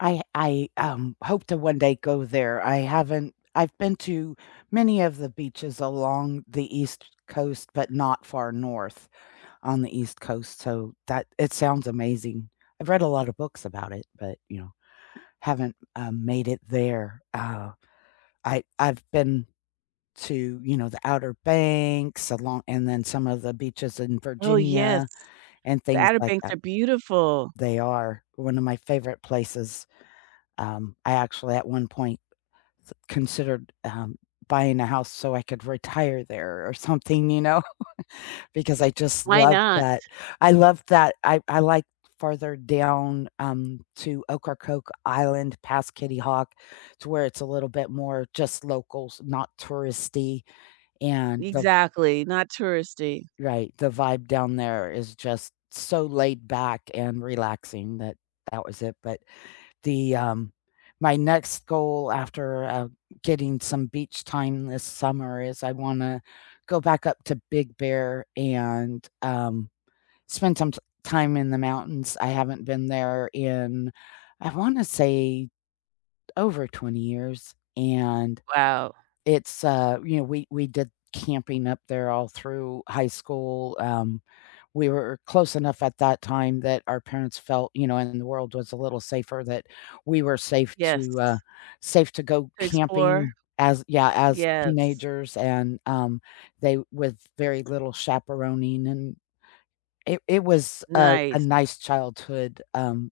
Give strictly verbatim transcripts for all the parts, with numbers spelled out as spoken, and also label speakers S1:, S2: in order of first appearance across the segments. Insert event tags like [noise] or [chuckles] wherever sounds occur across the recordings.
S1: I I, um, hope to one day go there, I haven't I've been to many of the beaches along the East Coast, but not far north on the East Coast, so that it sounds amazing. I've read a lotta books about it, but, you know, haven't, uh, made it there, uh, I I've been to, you know, the Outer Banks alon and then some of the beaches in
S2: Oh,
S1: Virginia
S2: yes.
S1: and
S2: The
S1: things
S2: Outer
S1: like
S2: Banks
S1: that.
S2: are beautiful.
S1: They are. One of my favorite places, um, I actually at one point, th considered, um, buying a house so I could retire there or something, you know, [chuckles] because I just
S2: Why
S1: love
S2: not?
S1: that I love that I I like further down, um, to Ocracoke Island past Kitty Hawk, to where it's a little bit more just locals, not touristy, and the v
S2: Exactly, not touristy.
S1: Right, the vibe down there is just so laid back and relaxing that, that was it, but, the, um my next goal after, uh, getting some beach time this summer is I wanna go back up to Big Bear and, um, spend some t time in the mountains, I haven't been there in I wanna say over twenty years and
S2: Wow.
S1: it's, uh you know, we we did camping up there all through high school, um, we were close enough at that time that our parents felt, you know, and the world was a little safer that we were safe to, uh,
S2: Yes.
S1: safe to go
S2: To explore?
S1: camping as Yeah, as
S2: Yes.
S1: teenagers and, um, they with very little chaperoning, and it it was a a
S2: Nice.
S1: nice childhood, um,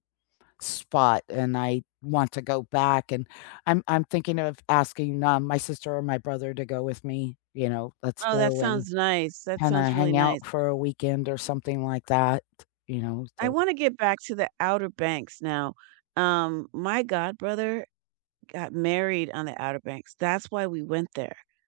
S1: spot and I want to go back and I'm I'm thinking of asking, um, my sister or my brother to go with me, you know, let's
S2: Oh, that
S1: go and
S2: sounds nice, that
S1: kinda
S2: sounds really
S1: hang
S2: nice.
S1: out for a weekend or something like that, you know,
S2: I
S1: so
S2: wanna get back to the Outer Banks now, um, my godbrother got married on the Outer Banks, that's why we went there.